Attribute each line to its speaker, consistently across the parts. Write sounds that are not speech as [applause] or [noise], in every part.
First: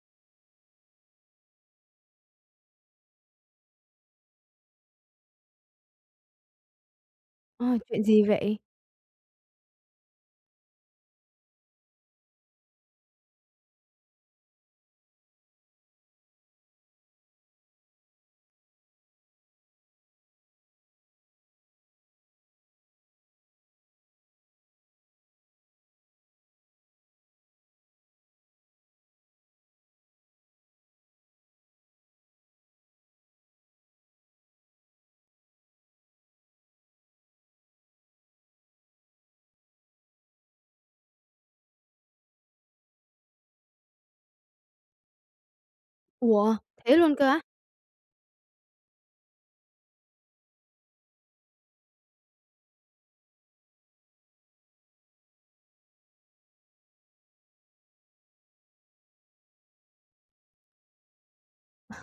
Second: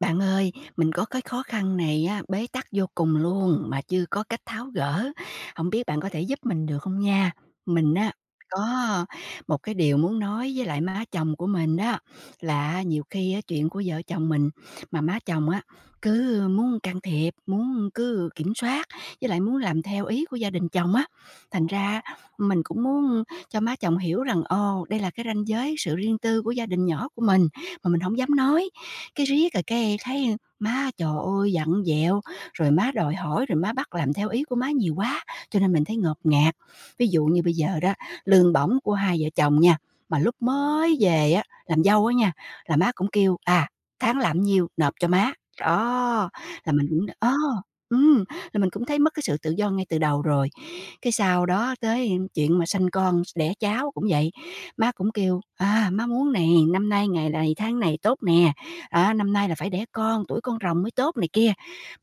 Speaker 1: Bạn ơi, mình có cái khó khăn này á, bế tắc vô cùng luôn mà chưa có cách tháo gỡ, không biết bạn có thể giúp mình được không nha?
Speaker 2: Ờ,
Speaker 1: Mình
Speaker 2: chuyện
Speaker 1: á,
Speaker 2: gì vậy?
Speaker 1: có một cái điều muốn nói với lại má chồng của mình đó, là nhiều khi á chuyện của vợ chồng mình mà má chồng á, cứ muốn can thiệp, muốn cứ kiểm soát, với lại muốn làm theo ý của gia đình chồng á. Thành ra mình cũng muốn cho má chồng hiểu rằng, ồ, đây là cái ranh giới sự riêng tư của gia đình nhỏ của mình, mà mình không dám nói. Cái riết rồi cái thấy má, trời ơi, vặn vẹo, rồi má đòi hỏi, rồi má bắt làm theo ý của má nhiều quá, cho nên mình thấy ngột ngạt. Ví dụ như bây giờ đó, lương bổng của hai vợ chồng nha, mà lúc mới về á, làm dâu á nha, là má cũng kêu: "À, tháng làm nhiêu nộp cho má." Đó,
Speaker 2: Ủa,
Speaker 1: là mình
Speaker 2: thế
Speaker 1: cũng
Speaker 2: luôn cơ á?
Speaker 1: ừm là mình cũng thấy mất cái sự tự do ngay từ đầu rồi. Cái sau đó tới chuyện mà sanh con, đẻ cháu cũng vậy, má cũng kêu: "À, má muốn nè, năm nay ngày này tháng này tốt nè, á, năm nay là phải đẻ con, tuổi con rồng mới tốt" này kia.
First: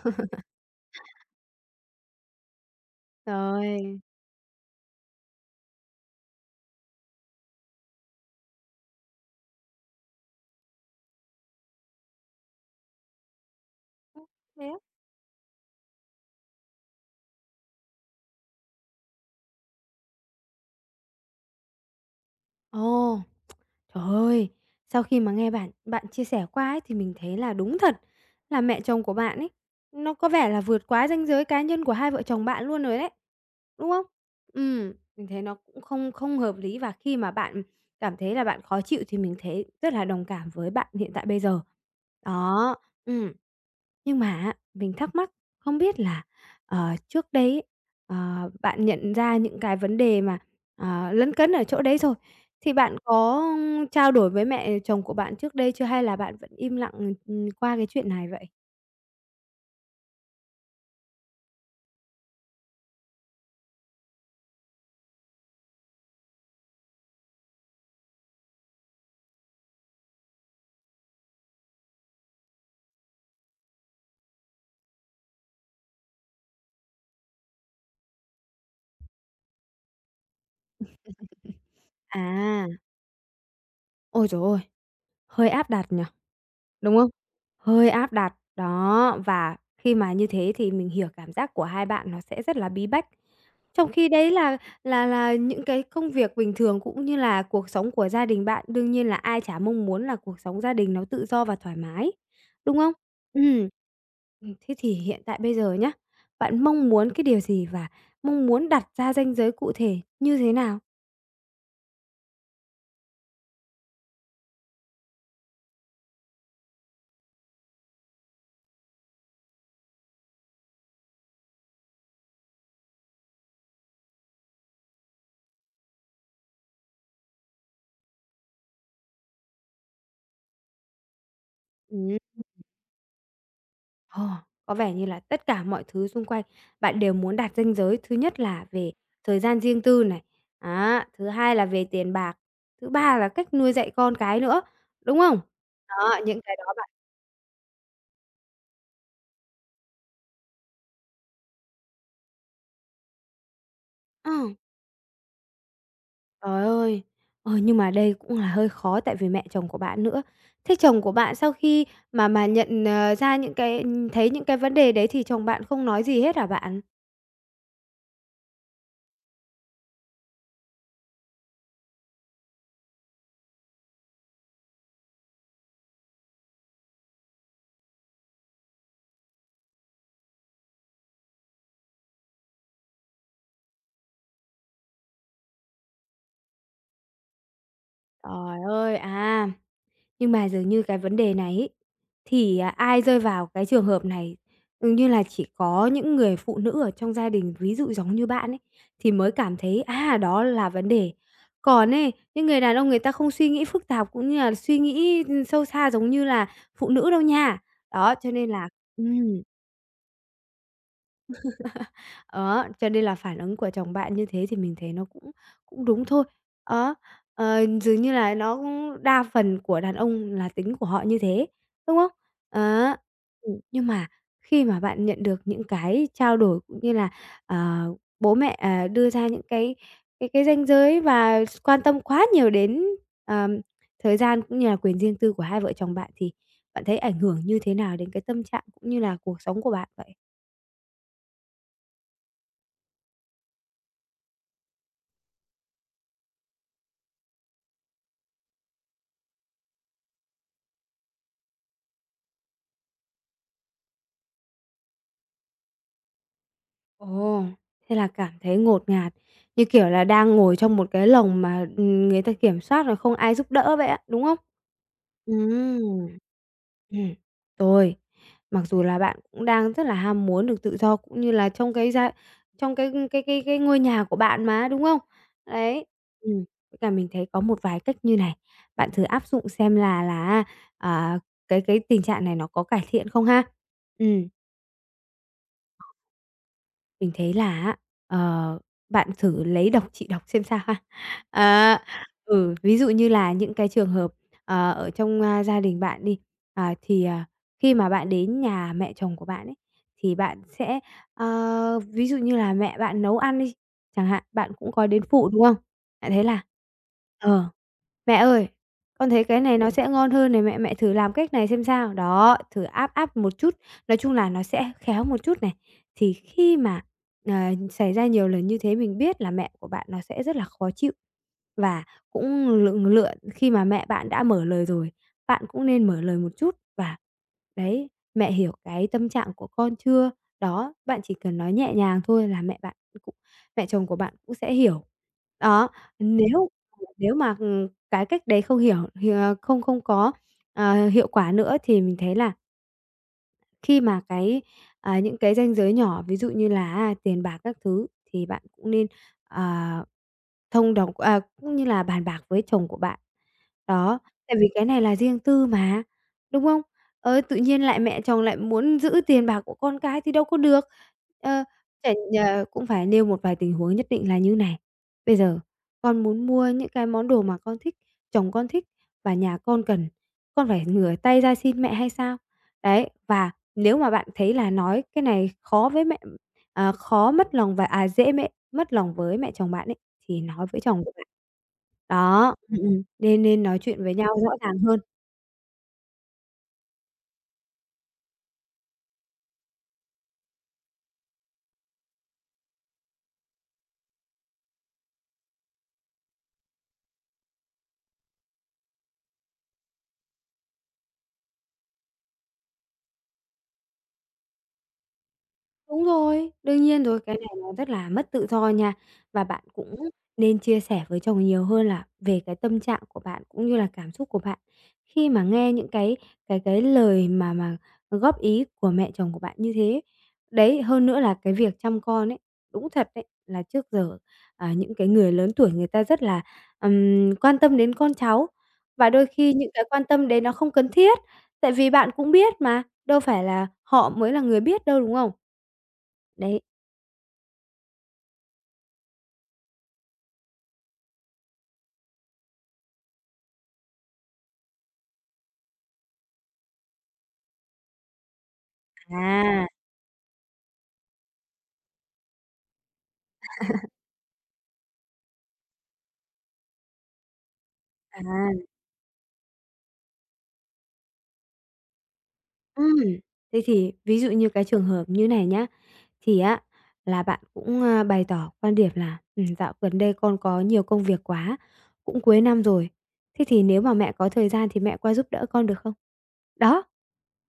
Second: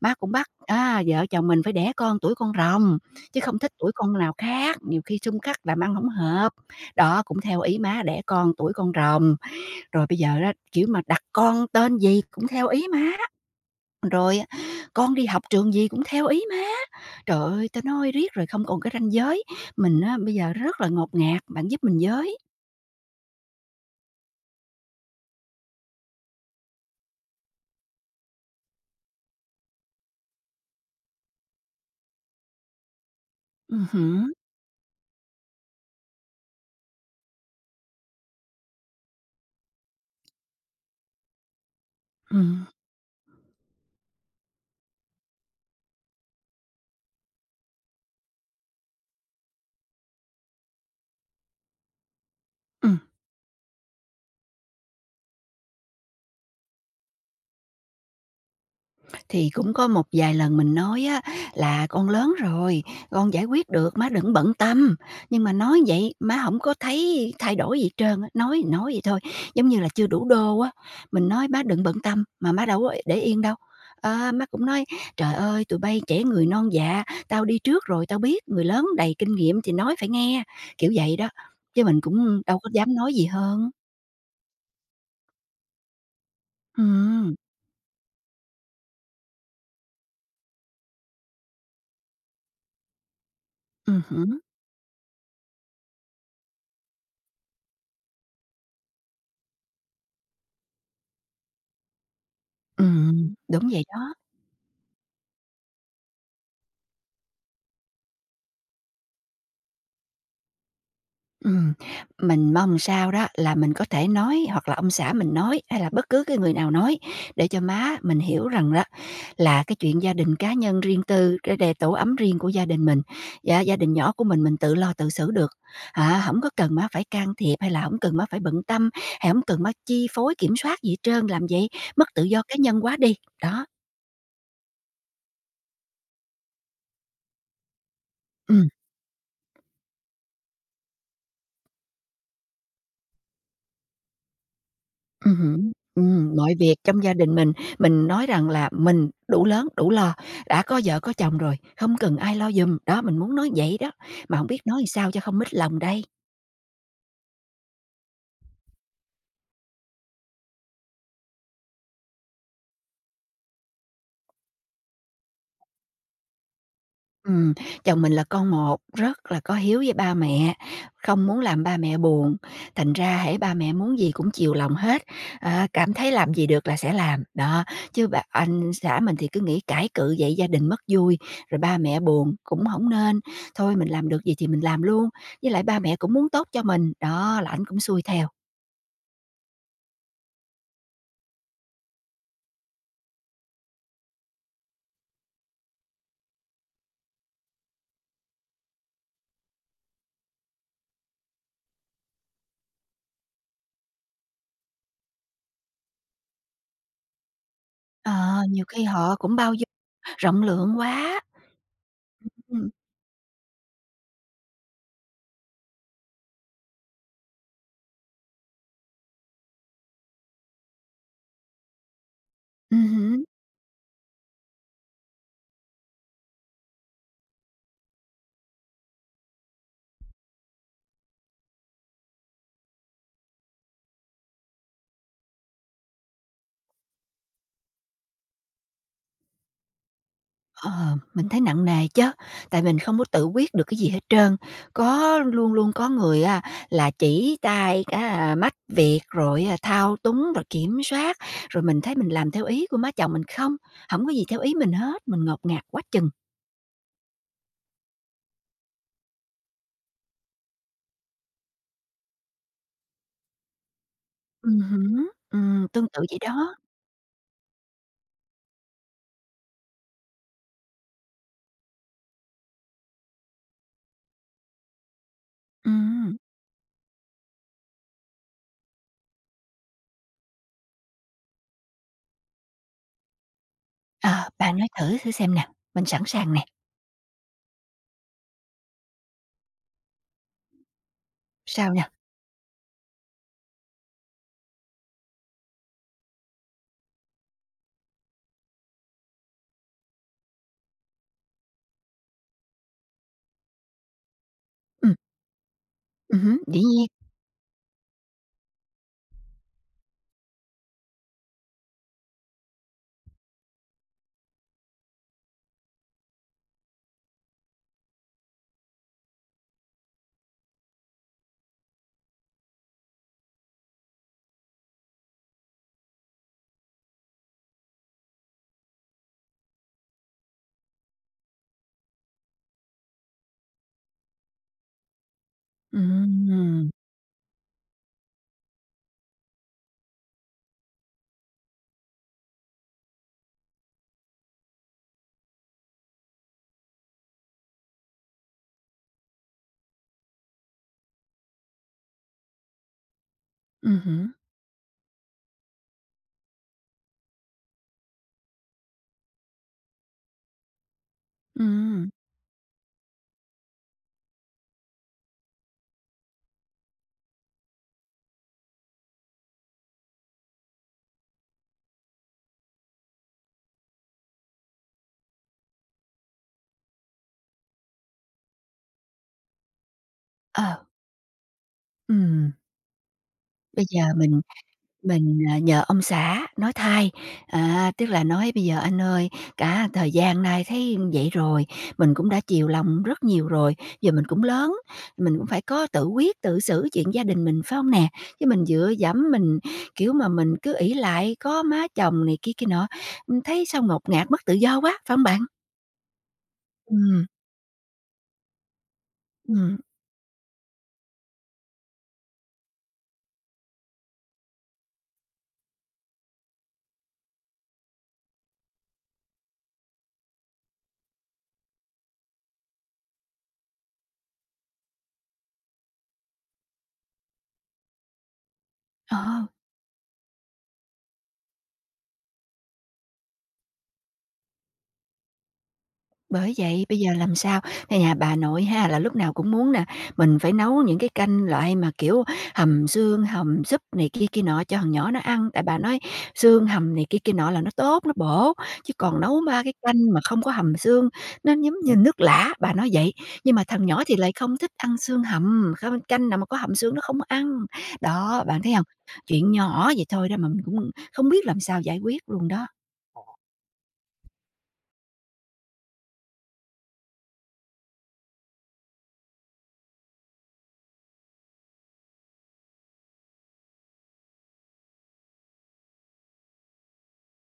Speaker 1: Má cũng bắt, á, vợ chồng mình phải đẻ con tuổi con rồng, chứ không thích tuổi
Speaker 2: Trời!
Speaker 1: con nào khác, nhiều khi xung khắc làm ăn không hợp. Đó, cũng theo ý má đẻ con tuổi con rồng, rồi bây giờ đó kiểu mà đặt con tên gì cũng theo ý má.
Speaker 2: Ơ,
Speaker 1: Rồi á,
Speaker 2: thế á?
Speaker 1: con đi học trường gì cũng theo ý má. Trời ơi, tao nói riết rồi không còn cái ranh giới, mình á bây giờ rất là ngột ngạt, bạn giúp mình với.
Speaker 2: Ồ! Trời ơi, sau khi mà nghe bạn bạn chia sẻ qua ấy thì mình thấy là đúng thật là mẹ chồng của bạn ấy, nó có vẻ là vượt quá ranh giới cá nhân của hai vợ chồng bạn luôn rồi đấy, đúng không?
Speaker 1: Hứm,
Speaker 2: Mình thấy nó cũng không không hợp lý và khi mà bạn cảm thấy là bạn khó chịu thì mình thấy rất là đồng cảm với bạn hiện tại bây giờ.
Speaker 1: ừm,
Speaker 2: Đó, ừm. Nhưng mà á, mình thắc mắc không biết là, trước đây ấy, bạn nhận ra những cái vấn đề mà à, lấn cấn ở chỗ đấy rồi. Thì bạn
Speaker 1: ừm.
Speaker 2: có trao đổi với mẹ chồng của bạn trước đây chưa hay là bạn vẫn im lặng, qua cái chuyện này vậy?
Speaker 1: Thì cũng có một vài lần mình nói á là "Con lớn rồi, con giải quyết được, má đừng bận tâm." Nhưng mà nói vậy má không có thấy thay đổi gì hết trơn á, nói thì nói vậy thôi, giống như là chưa đủ đô á. Mình nói "Má đừng bận tâm" mà má đâu có để yên đâu. Ờ, má cũng nói "Trời ơi, tụi bay trẻ người non dạ, tao đi trước rồi, tao biết, người lớn đầy kinh nghiệm thì nói phải nghe." Kiểu vậy đó, chứ mình cũng đâu
Speaker 2: À,
Speaker 1: có dám nói gì hơn.
Speaker 2: ôi trời ơi, hơi áp đặt nhỉ? Đúng không?
Speaker 1: Ừm,
Speaker 2: Hơi áp đặt, đó, và khi mà như thế thì mình hiểu cảm giác của hai bạn nó sẽ rất là bí bách. Trong khi đấy
Speaker 1: hứm,
Speaker 2: là là những cái công việc bình thường cũng như là cuộc sống của gia đình bạn, đương nhiên là ai chả mong muốn là cuộc sống gia đình nó tự do và thoải mái, đúng không? Ừm.
Speaker 1: đúng vậy đó.
Speaker 2: Thế thì hiện tại bây giờ nhá, bạn mong muốn cái điều gì và mong muốn đặt ra ranh giới cụ thể như thế nào?
Speaker 1: Ừm, mình mong sao đó là mình có thể nói hoặc là ông xã mình nói, hay là bất cứ cái người nào nói để cho má mình hiểu rằng đó là cái chuyện gia đình cá nhân riêng tư, cái đề tổ ấm riêng của gia đình mình, dạ, gia đình nhỏ của mình tự lo tự xử được, hả? Không có cần má phải can thiệp, hay là không cần má phải bận tâm, hay không cần má chi phối, kiểm soát gì hết trơn, làm vậy mất tự do cá nhân quá đi, đó,
Speaker 2: Ồ, có vẻ như là tất cả mọi thứ xung quanh bạn đều muốn đạt ranh giới. Thứ nhất là
Speaker 1: ừm.
Speaker 2: về thời gian riêng tư này, á, thứ hai là về tiền bạc, thứ ba là cách nuôi dạy con cái nữa, đúng không?
Speaker 1: Hứm.
Speaker 2: Đó, những
Speaker 1: Mọi
Speaker 2: cái đó
Speaker 1: việc
Speaker 2: bạn
Speaker 1: trong gia đình mình nói rằng là mình đủ lớn, đủ lo, đã có vợ có chồng rồi, không cần ai lo giùm, đó, mình muốn nói vậy đó,
Speaker 2: ờ,
Speaker 1: mà hổng biết nói sao cho không mích lòng đây.
Speaker 2: trời ơi! Ờ, nhưng mà đây cũng là hơi khó tại vì mẹ chồng của bạn nữa. Thế chồng của bạn sau khi mà nhận, ra những cái thấy những cái vấn đề đấy thì chồng bạn không nói gì hết hả bạn?
Speaker 1: Ừm, chồng mình là con một, rất là có hiếu với ba mẹ, không muốn làm ba mẹ buồn, thành ra hễ ba mẹ muốn gì cũng chiều lòng hết, à, cảm thấy làm gì được là sẽ làm. Đó, chứ bà anh xã mình thì cứ nghĩ cãi cự vậy gia đình mất vui, rồi ba mẹ buồn cũng không nên, thôi mình làm được gì thì mình làm luôn, với lại ba mẹ cũng muốn tốt cho mình, đó, là ảnh cũng xuôi theo.
Speaker 2: Trời ơi, à! Nhưng mà dường như cái vấn đề này ấy, thì, à, ai rơi vào cái trường hợp này, dường như là chỉ có những người phụ nữ ở trong gia đình, ví dụ giống như bạn ấy, thì mới cảm thấy, à, đó là vấn đề. Còn ấy, những người đàn ông người ta không suy nghĩ phức tạp cũng như là suy nghĩ, ừ, sâu xa giống như là phụ nữ đâu nha.
Speaker 1: Ờ,
Speaker 2: Đó, cho nên
Speaker 1: nhiều
Speaker 2: là
Speaker 1: khi họ cũng
Speaker 2: ừm.
Speaker 1: bao dung rộng lượng quá.
Speaker 2: [laughs] Đó,
Speaker 1: Ừm,
Speaker 2: cho nên là phản ứng của chồng bạn như thế thì mình thấy nó cũng cũng đúng thôi. Đó, ờ, dường như là nó cũng đa phần của đàn ông là tính của họ như thế, đúng không? Đó,
Speaker 1: ừm.
Speaker 2: nhưng mà khi mà bạn nhận được những cái trao đổi cũng như là, ờ, bố mẹ, à, đưa ra những cái cái ranh giới và quan tâm quá nhiều đến, ờm, thời gian cũng như là quyền riêng tư của hai vợ chồng bạn thì bạn thấy ảnh hưởng như thế nào đến cái tâm trạng cũng như là cuộc sống của bạn vậy?
Speaker 1: Ờ, mình thấy nặng nề chứ, tại mình không có tự quyết được cái gì hết trơn. Có luôn luôn có người á là chỉ tay á mách việc, rồi á thao túng, rồi kiểm soát, rồi mình thấy mình làm theo ý của má chồng mình không, không có gì theo ý mình hết, mình ngột ngạt quá chừng.
Speaker 2: Ồ, thế là cảm thấy ngột ngạt, như kiểu là đang ngồi trong một cái lồng mà, người ta kiểm soát rồi không ai giúp đỡ vậy á, đúng không?
Speaker 1: Hứm, tương tự
Speaker 2: Ừm.
Speaker 1: vậy đó.
Speaker 2: Ừm, rồi, mặc dù là bạn cũng đang rất là ham muốn được tự do cũng như là trong cái gia trong cái ngôi nhà của bạn mà, đúng không? Đấy,
Speaker 1: Ừm,
Speaker 2: ừm, với cả mình thấy có một vài cách như này, bạn thử áp dụng xem là à, cái tình trạng này nó có cải thiện không ha. Ừ.
Speaker 1: ờ, bạn nói thử thử xem nè, mình sẵn sàng nè,
Speaker 2: Mình thấy là á, ờ, bạn thử lấy đọc chị đọc xem sao ha.
Speaker 1: sao
Speaker 2: À,
Speaker 1: nè?
Speaker 2: ừ, ví dụ như là những cái trường hợp, ờ, ở trong, a, gia đình bạn đi, à, thì, à, khi mà bạn đến nhà mẹ chồng của bạn ấy, thì bạn sẽ, ờ, ví dụ như là mẹ bạn nấu ăn đi, chẳng hạn, bạn cũng có
Speaker 1: Ừm,
Speaker 2: đến phụ, đúng không? Bạn thấy
Speaker 1: hứm,
Speaker 2: là
Speaker 1: dĩ nhiên.
Speaker 2: ờ. Mẹ ơi, con thấy cái này nó sẽ ngon hơn này mẹ, mẹ thử làm cách này xem sao. Đó, thử áp áp một chút, nói chung là nó sẽ khéo một chút này. Thì khi mà, ờ, xảy ra nhiều lần như thế mình biết là mẹ của bạn nó sẽ rất là khó chịu. Và cũng lượng lựa khi mà mẹ bạn đã mở lời rồi, bạn cũng nên mở lời một chút và đấy, mẹ hiểu cái tâm trạng của con chưa? Đó, bạn chỉ cần nói nhẹ nhàng thôi là mẹ bạn cũng mẹ chồng của bạn cũng sẽ hiểu. Đó, nếu
Speaker 1: Ừm,
Speaker 2: nếu mà, ừ, cái cách đấy không hiểu hiểu không không có, hiệu quả nữa thì mình thấy là khi mà cái, à, những cái ranh giới nhỏ, ví dụ như là à, tiền bạc các thứ thì bạn cũng nên, ờ, thông đồng à, cũng như là bàn bạc với chồng của bạn. Đó,
Speaker 1: hứm,
Speaker 2: tại vì cái này là riêng tư mà, đúng không? Ờ, tự nhiên lại mẹ chồng lại muốn giữ tiền bạc của con cái thì đâu có được. Ờ,
Speaker 1: ừm.
Speaker 2: phải ờ, cũng phải nêu một vài tình huống nhất định là như này: "Bây giờ con muốn mua những cái món đồ mà con thích, chồng con thích và nhà con cần, con phải ngửa tay ra xin mẹ hay sao?" Đấy, và nếu mà bạn thấy là nói cái này khó với mẹ à, khó mất lòng và à, dễ mẹ mất lòng với mẹ chồng bạn ấy, thì nói với
Speaker 1: Ờ,
Speaker 2: chồng của bạn.
Speaker 1: ừm,
Speaker 2: Đó, nên nên nói
Speaker 1: bây giờ
Speaker 2: chuyện với nhau
Speaker 1: mình
Speaker 2: rõ ràng hơn.
Speaker 1: Mình, à, nhờ ông xã nói thay, à, tức là nói: "Bây giờ anh ơi, cả thời gian nay thấy vậy rồi, mình cũng đã chiều lòng rất nhiều rồi, giờ mình cũng lớn, mình cũng phải có tự quyết, tự xử chuyện gia đình mình, phải không nè? Chứ mình dựa dẫm mình, kiểu, mà mình cứ ỷ lại có má chồng này kia kia nọ, thấy sao ngột ngạt, mất tự do quá." Phải hông bạn?
Speaker 2: Đúng rồi, đương nhiên rồi,
Speaker 1: Ừ,
Speaker 2: cái này nó rất là mất tự do nha. Và bạn
Speaker 1: ừ.
Speaker 2: cũng nên chia sẻ với chồng nhiều hơn là về cái tâm trạng của bạn cũng như là cảm xúc của bạn. Khi mà nghe những cái lời mà góp ý của mẹ chồng của bạn như thế đấy, hơn nữa là cái việc chăm con ấy, đúng thật đấy, là trước giờ, à, những cái người lớn tuổi người ta rất là, quan tâm đến con cháu và đôi
Speaker 1: Ờ.
Speaker 2: khi những cái quan tâm đấy nó không cần thiết, tại vì bạn cũng biết mà, đâu phải là họ mới là người biết đâu, đúng không?
Speaker 1: Bởi
Speaker 2: Đấy,
Speaker 1: vậy, bây giờ làm sao? Cái nhà bà nội ha, là lúc nào cũng muốn nè, mình phải nấu những cái canh loại mà, kiểu, hầm xương, hầm súp này kia kia nọ cho thằng nhỏ nó ăn, tại bà nói xương hầm này kia kia nọ là nó tốt, nó bổ, chứ còn nấu ba
Speaker 2: à,
Speaker 1: cái canh mà không có hầm xương, nó giống như nước lã, bà nói vậy. Nhưng mà thằng nhỏ thì lại không thích ăn xương hầm, không canh nào mà có hầm xương nó không ăn. Đó, bạn
Speaker 2: à.
Speaker 1: thấy không? Chuyện nhỏ vậy thôi đó mà mình cũng không biết làm sao giải quyết luôn đó.
Speaker 2: Ừm, thế thì ví dụ như cái trường hợp như này nhá, thì á là bạn cũng, a, bày tỏ quan điểm là, "Dạo gần đây con có nhiều công việc quá, cũng cuối năm rồi, thế thì nếu mà mẹ có thời gian thì mẹ qua giúp đỡ con được không?" Đó,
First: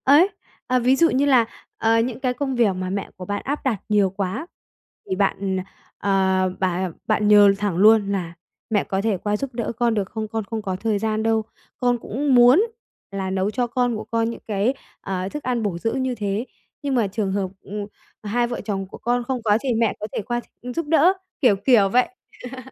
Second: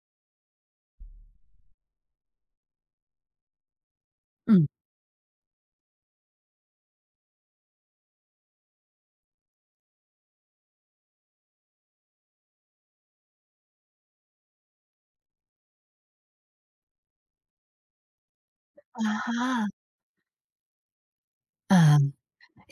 Speaker 2: ấy, à, ví dụ như là, ờ, những cái công việc mà mẹ của bạn áp đặt nhiều quá
Speaker 1: Ừm.
Speaker 2: thì bạn, ờ, bà bạn nhờ thẳng luôn là "Mẹ có thể qua giúp đỡ con được không? Con không có thời gian đâu. Con cũng muốn là nấu cho con của con những cái à, thức ăn bổ dưỡng như thế. Nhưng mà trường hợp, hai vợ chồng của
Speaker 1: À
Speaker 2: con không có
Speaker 1: ha.
Speaker 2: thì mẹ có thể qua giúp đỡ, kiểu,
Speaker 1: Ờ.
Speaker 2: kiểu vậy.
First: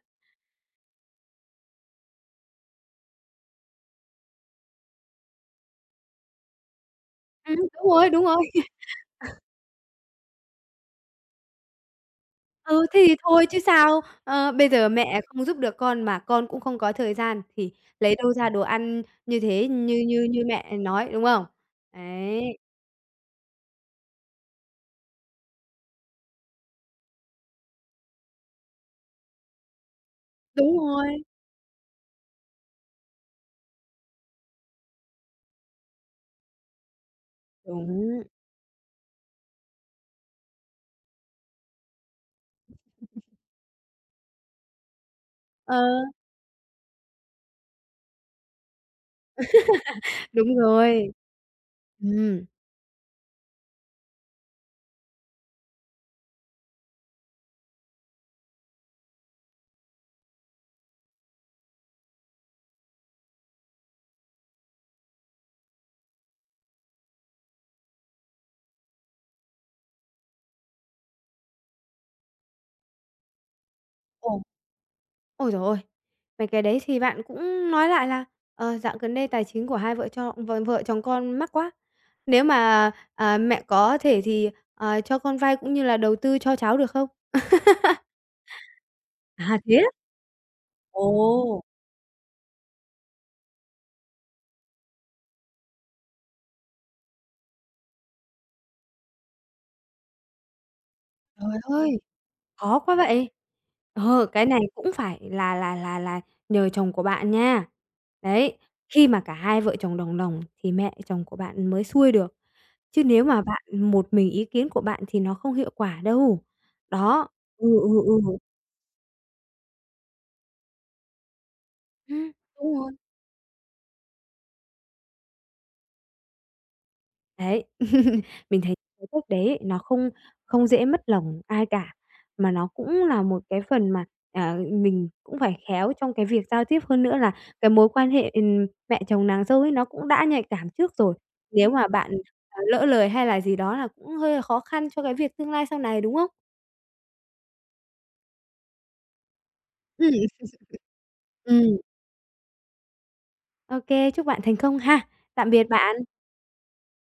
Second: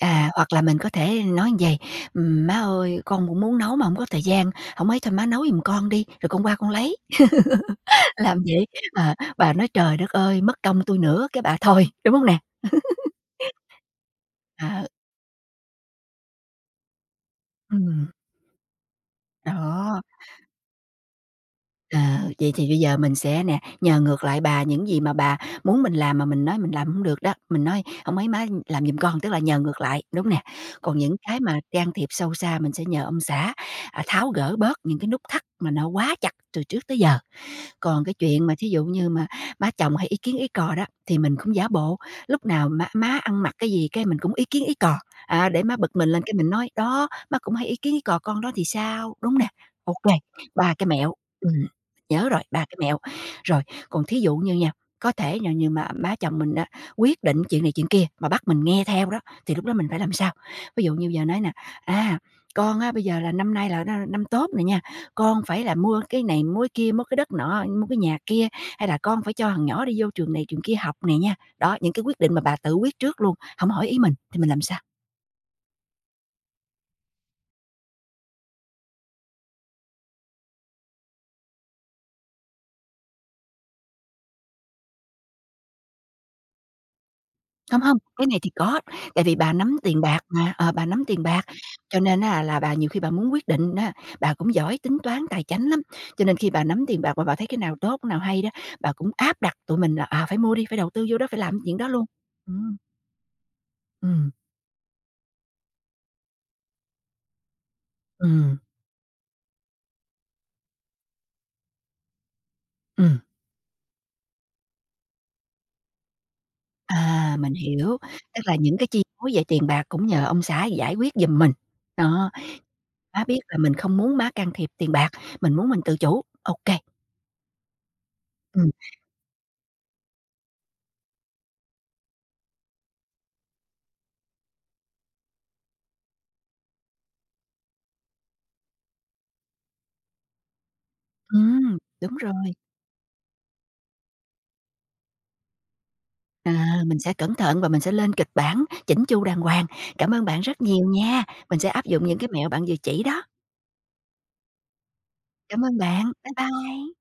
Speaker 1: À, hoặc là mình có thể nói vầy: má ơi, con cũng muốn nấu mà hổng có thời gian, hổng ấy thôi má nấu giùm con đi, rồi con qua con lấy."
Speaker 2: Đúng rồi,
Speaker 1: [laughs]
Speaker 2: đúng rồi.
Speaker 1: Làm vậy,
Speaker 2: [laughs]
Speaker 1: ờ, bà nói: "Trời đất ơi, mất công tôi nữa", cái bà thôi, đúng không nè?
Speaker 2: Ừ, thế thì thôi chứ sao. Ờ,
Speaker 1: Ờ,
Speaker 2: bây giờ mẹ không giúp được con mà con cũng không có thời gian thì
Speaker 1: ừm,
Speaker 2: lấy đâu ra đồ ăn như thế,
Speaker 1: đó,
Speaker 2: như như như mẹ nói, đúng không?
Speaker 1: ờ,
Speaker 2: Đấy,
Speaker 1: vậy thì bây giờ mình sẽ nè, nhờ ngược lại bà những gì mà bà muốn mình làm mà mình nói mình làm không được đó, mình nói: "Hổng ấy má làm giùm con", tức là nhờ ngược lại, đúng nè?
Speaker 2: đúng
Speaker 1: Còn những
Speaker 2: rồi,
Speaker 1: cái mà can thiệp sâu xa mình sẽ nhờ ông xã, à, tháo gỡ bớt những cái nút thắt mà nó quá chặt từ trước tới giờ. Còn cái
Speaker 2: đúng.
Speaker 1: chuyện mà thí dụ như mà má chồng hay ý kiến ý cò đó, thì mình cũng giả bộ, lúc nào má má ăn mặc cái gì cái mình cũng ý kiến ý cò, à, để
Speaker 2: Ờ,
Speaker 1: má bực mình lên cái mình nói: "Đó, má cũng hay ý kiến ý cò con đó thì sao?" Đúng nè, ok
Speaker 2: đúng
Speaker 1: 3 cái
Speaker 2: rồi.
Speaker 1: mẹo, ừm, nhớ rồi,
Speaker 2: Ừm.
Speaker 1: 3 cái mẹo. Rồi, còn thí dụ như nha, có thể nào như mà má chồng mình á, quyết định chuyện này chuyện kia mà bắt mình nghe theo đó, thì lúc đó mình phải làm sao? Ví dụ như giờ nói nè: "À, con á bây giờ là năm nay là nó năm Tốt này nha, con phải là mua cái này, mua cái kia, mua cái đất nọ, mua cái nhà kia, hay là con phải cho thằng nhỏ đi vô trường này trường kia học này nha. Đó, những cái quyết định mà bà tự quyết trước luôn, không hỏi ý mình thì
Speaker 2: Ồ,
Speaker 1: mình làm sao?
Speaker 2: ôi trời ơi! Mấy cái đấy thì bạn cũng nói lại là, ờ, dạo gần đây tài chính của hai vợ chồng vợ vợ chồng con mắc quá. Nếu mà, à, mẹ có thể thì, ờ, cho con vay cũng như là đầu tư cho cháu được không?
Speaker 1: Hông, không cái này thì có, tại vì bà
Speaker 2: À, thế
Speaker 1: nắm
Speaker 2: á?
Speaker 1: tiền bạc mà, ờ, bà nắm tiền bạc,
Speaker 2: Ồ!
Speaker 1: cho nên á là bà nhiều khi bà muốn quyết định á, bà cũng giỏi tính toán tài chánh lắm, cho nên khi bà nắm tiền bạc mà bà thấy cái nào tốt, cái nào hay đó, bà cũng áp đặt tụi mình là, à, phải mua đi, phải đầu tư vô đó, phải
Speaker 2: Trời
Speaker 1: làm chuyện đó
Speaker 2: ơi,
Speaker 1: luôn. Ừm,
Speaker 2: khó quá vậy! Ờ,
Speaker 1: ừm,
Speaker 2: cái này cũng phải là nhờ chồng của bạn nha.
Speaker 1: ừm,
Speaker 2: Đấy, khi mà cả hai vợ chồng đồng lòng thì mẹ chồng của bạn mới xuôi được, chứ
Speaker 1: ừm.
Speaker 2: nếu mà bạn một mình ý kiến của bạn thì nó không hiệu quả đâu. Đó.
Speaker 1: À, mình
Speaker 2: Ừ,
Speaker 1: hiểu,
Speaker 2: ừ, ừ.
Speaker 1: tức là những cái chi phối về tiền bạc cũng nhờ ông xã giải quyết giùm mình. Đó,
Speaker 2: Ừm. Đúng rồi.
Speaker 1: má biết là mình không muốn má can thiệp tiền bạc, mình muốn mình tự chủ. OK, kê,
Speaker 2: Đấy, [laughs] mình
Speaker 1: ừm,
Speaker 2: thấy cái cách đấy nó không không dễ mất lòng ai cả, mà nó cũng là một cái phần mà, à, mình cũng phải khéo trong cái việc giao tiếp hơn nữa là cái mối quan hệ, mẹ chồng nàng dâu ấy nó cũng đã nhạy cảm trước rồi. Nếu mà bạn,
Speaker 1: đúng rồi.
Speaker 2: à, lỡ lời hay là gì đó là cũng hơi là khó khăn cho cái việc tương lai sau này, đúng không?
Speaker 1: À, mình sẽ cẩn thận và mình sẽ lên kịch bản chỉnh chu đàng hoàng. Cảm ơn bạn
Speaker 2: Ừ,
Speaker 1: rất nhiều nha, mình sẽ
Speaker 2: ừ,
Speaker 1: áp dụng những cái mẹo bạn vừa chỉ đó.
Speaker 2: OK, chúc bạn thành công ha. Tạm biệt
Speaker 1: Cảm ơn
Speaker 2: bạn.
Speaker 1: bạn, bye bye.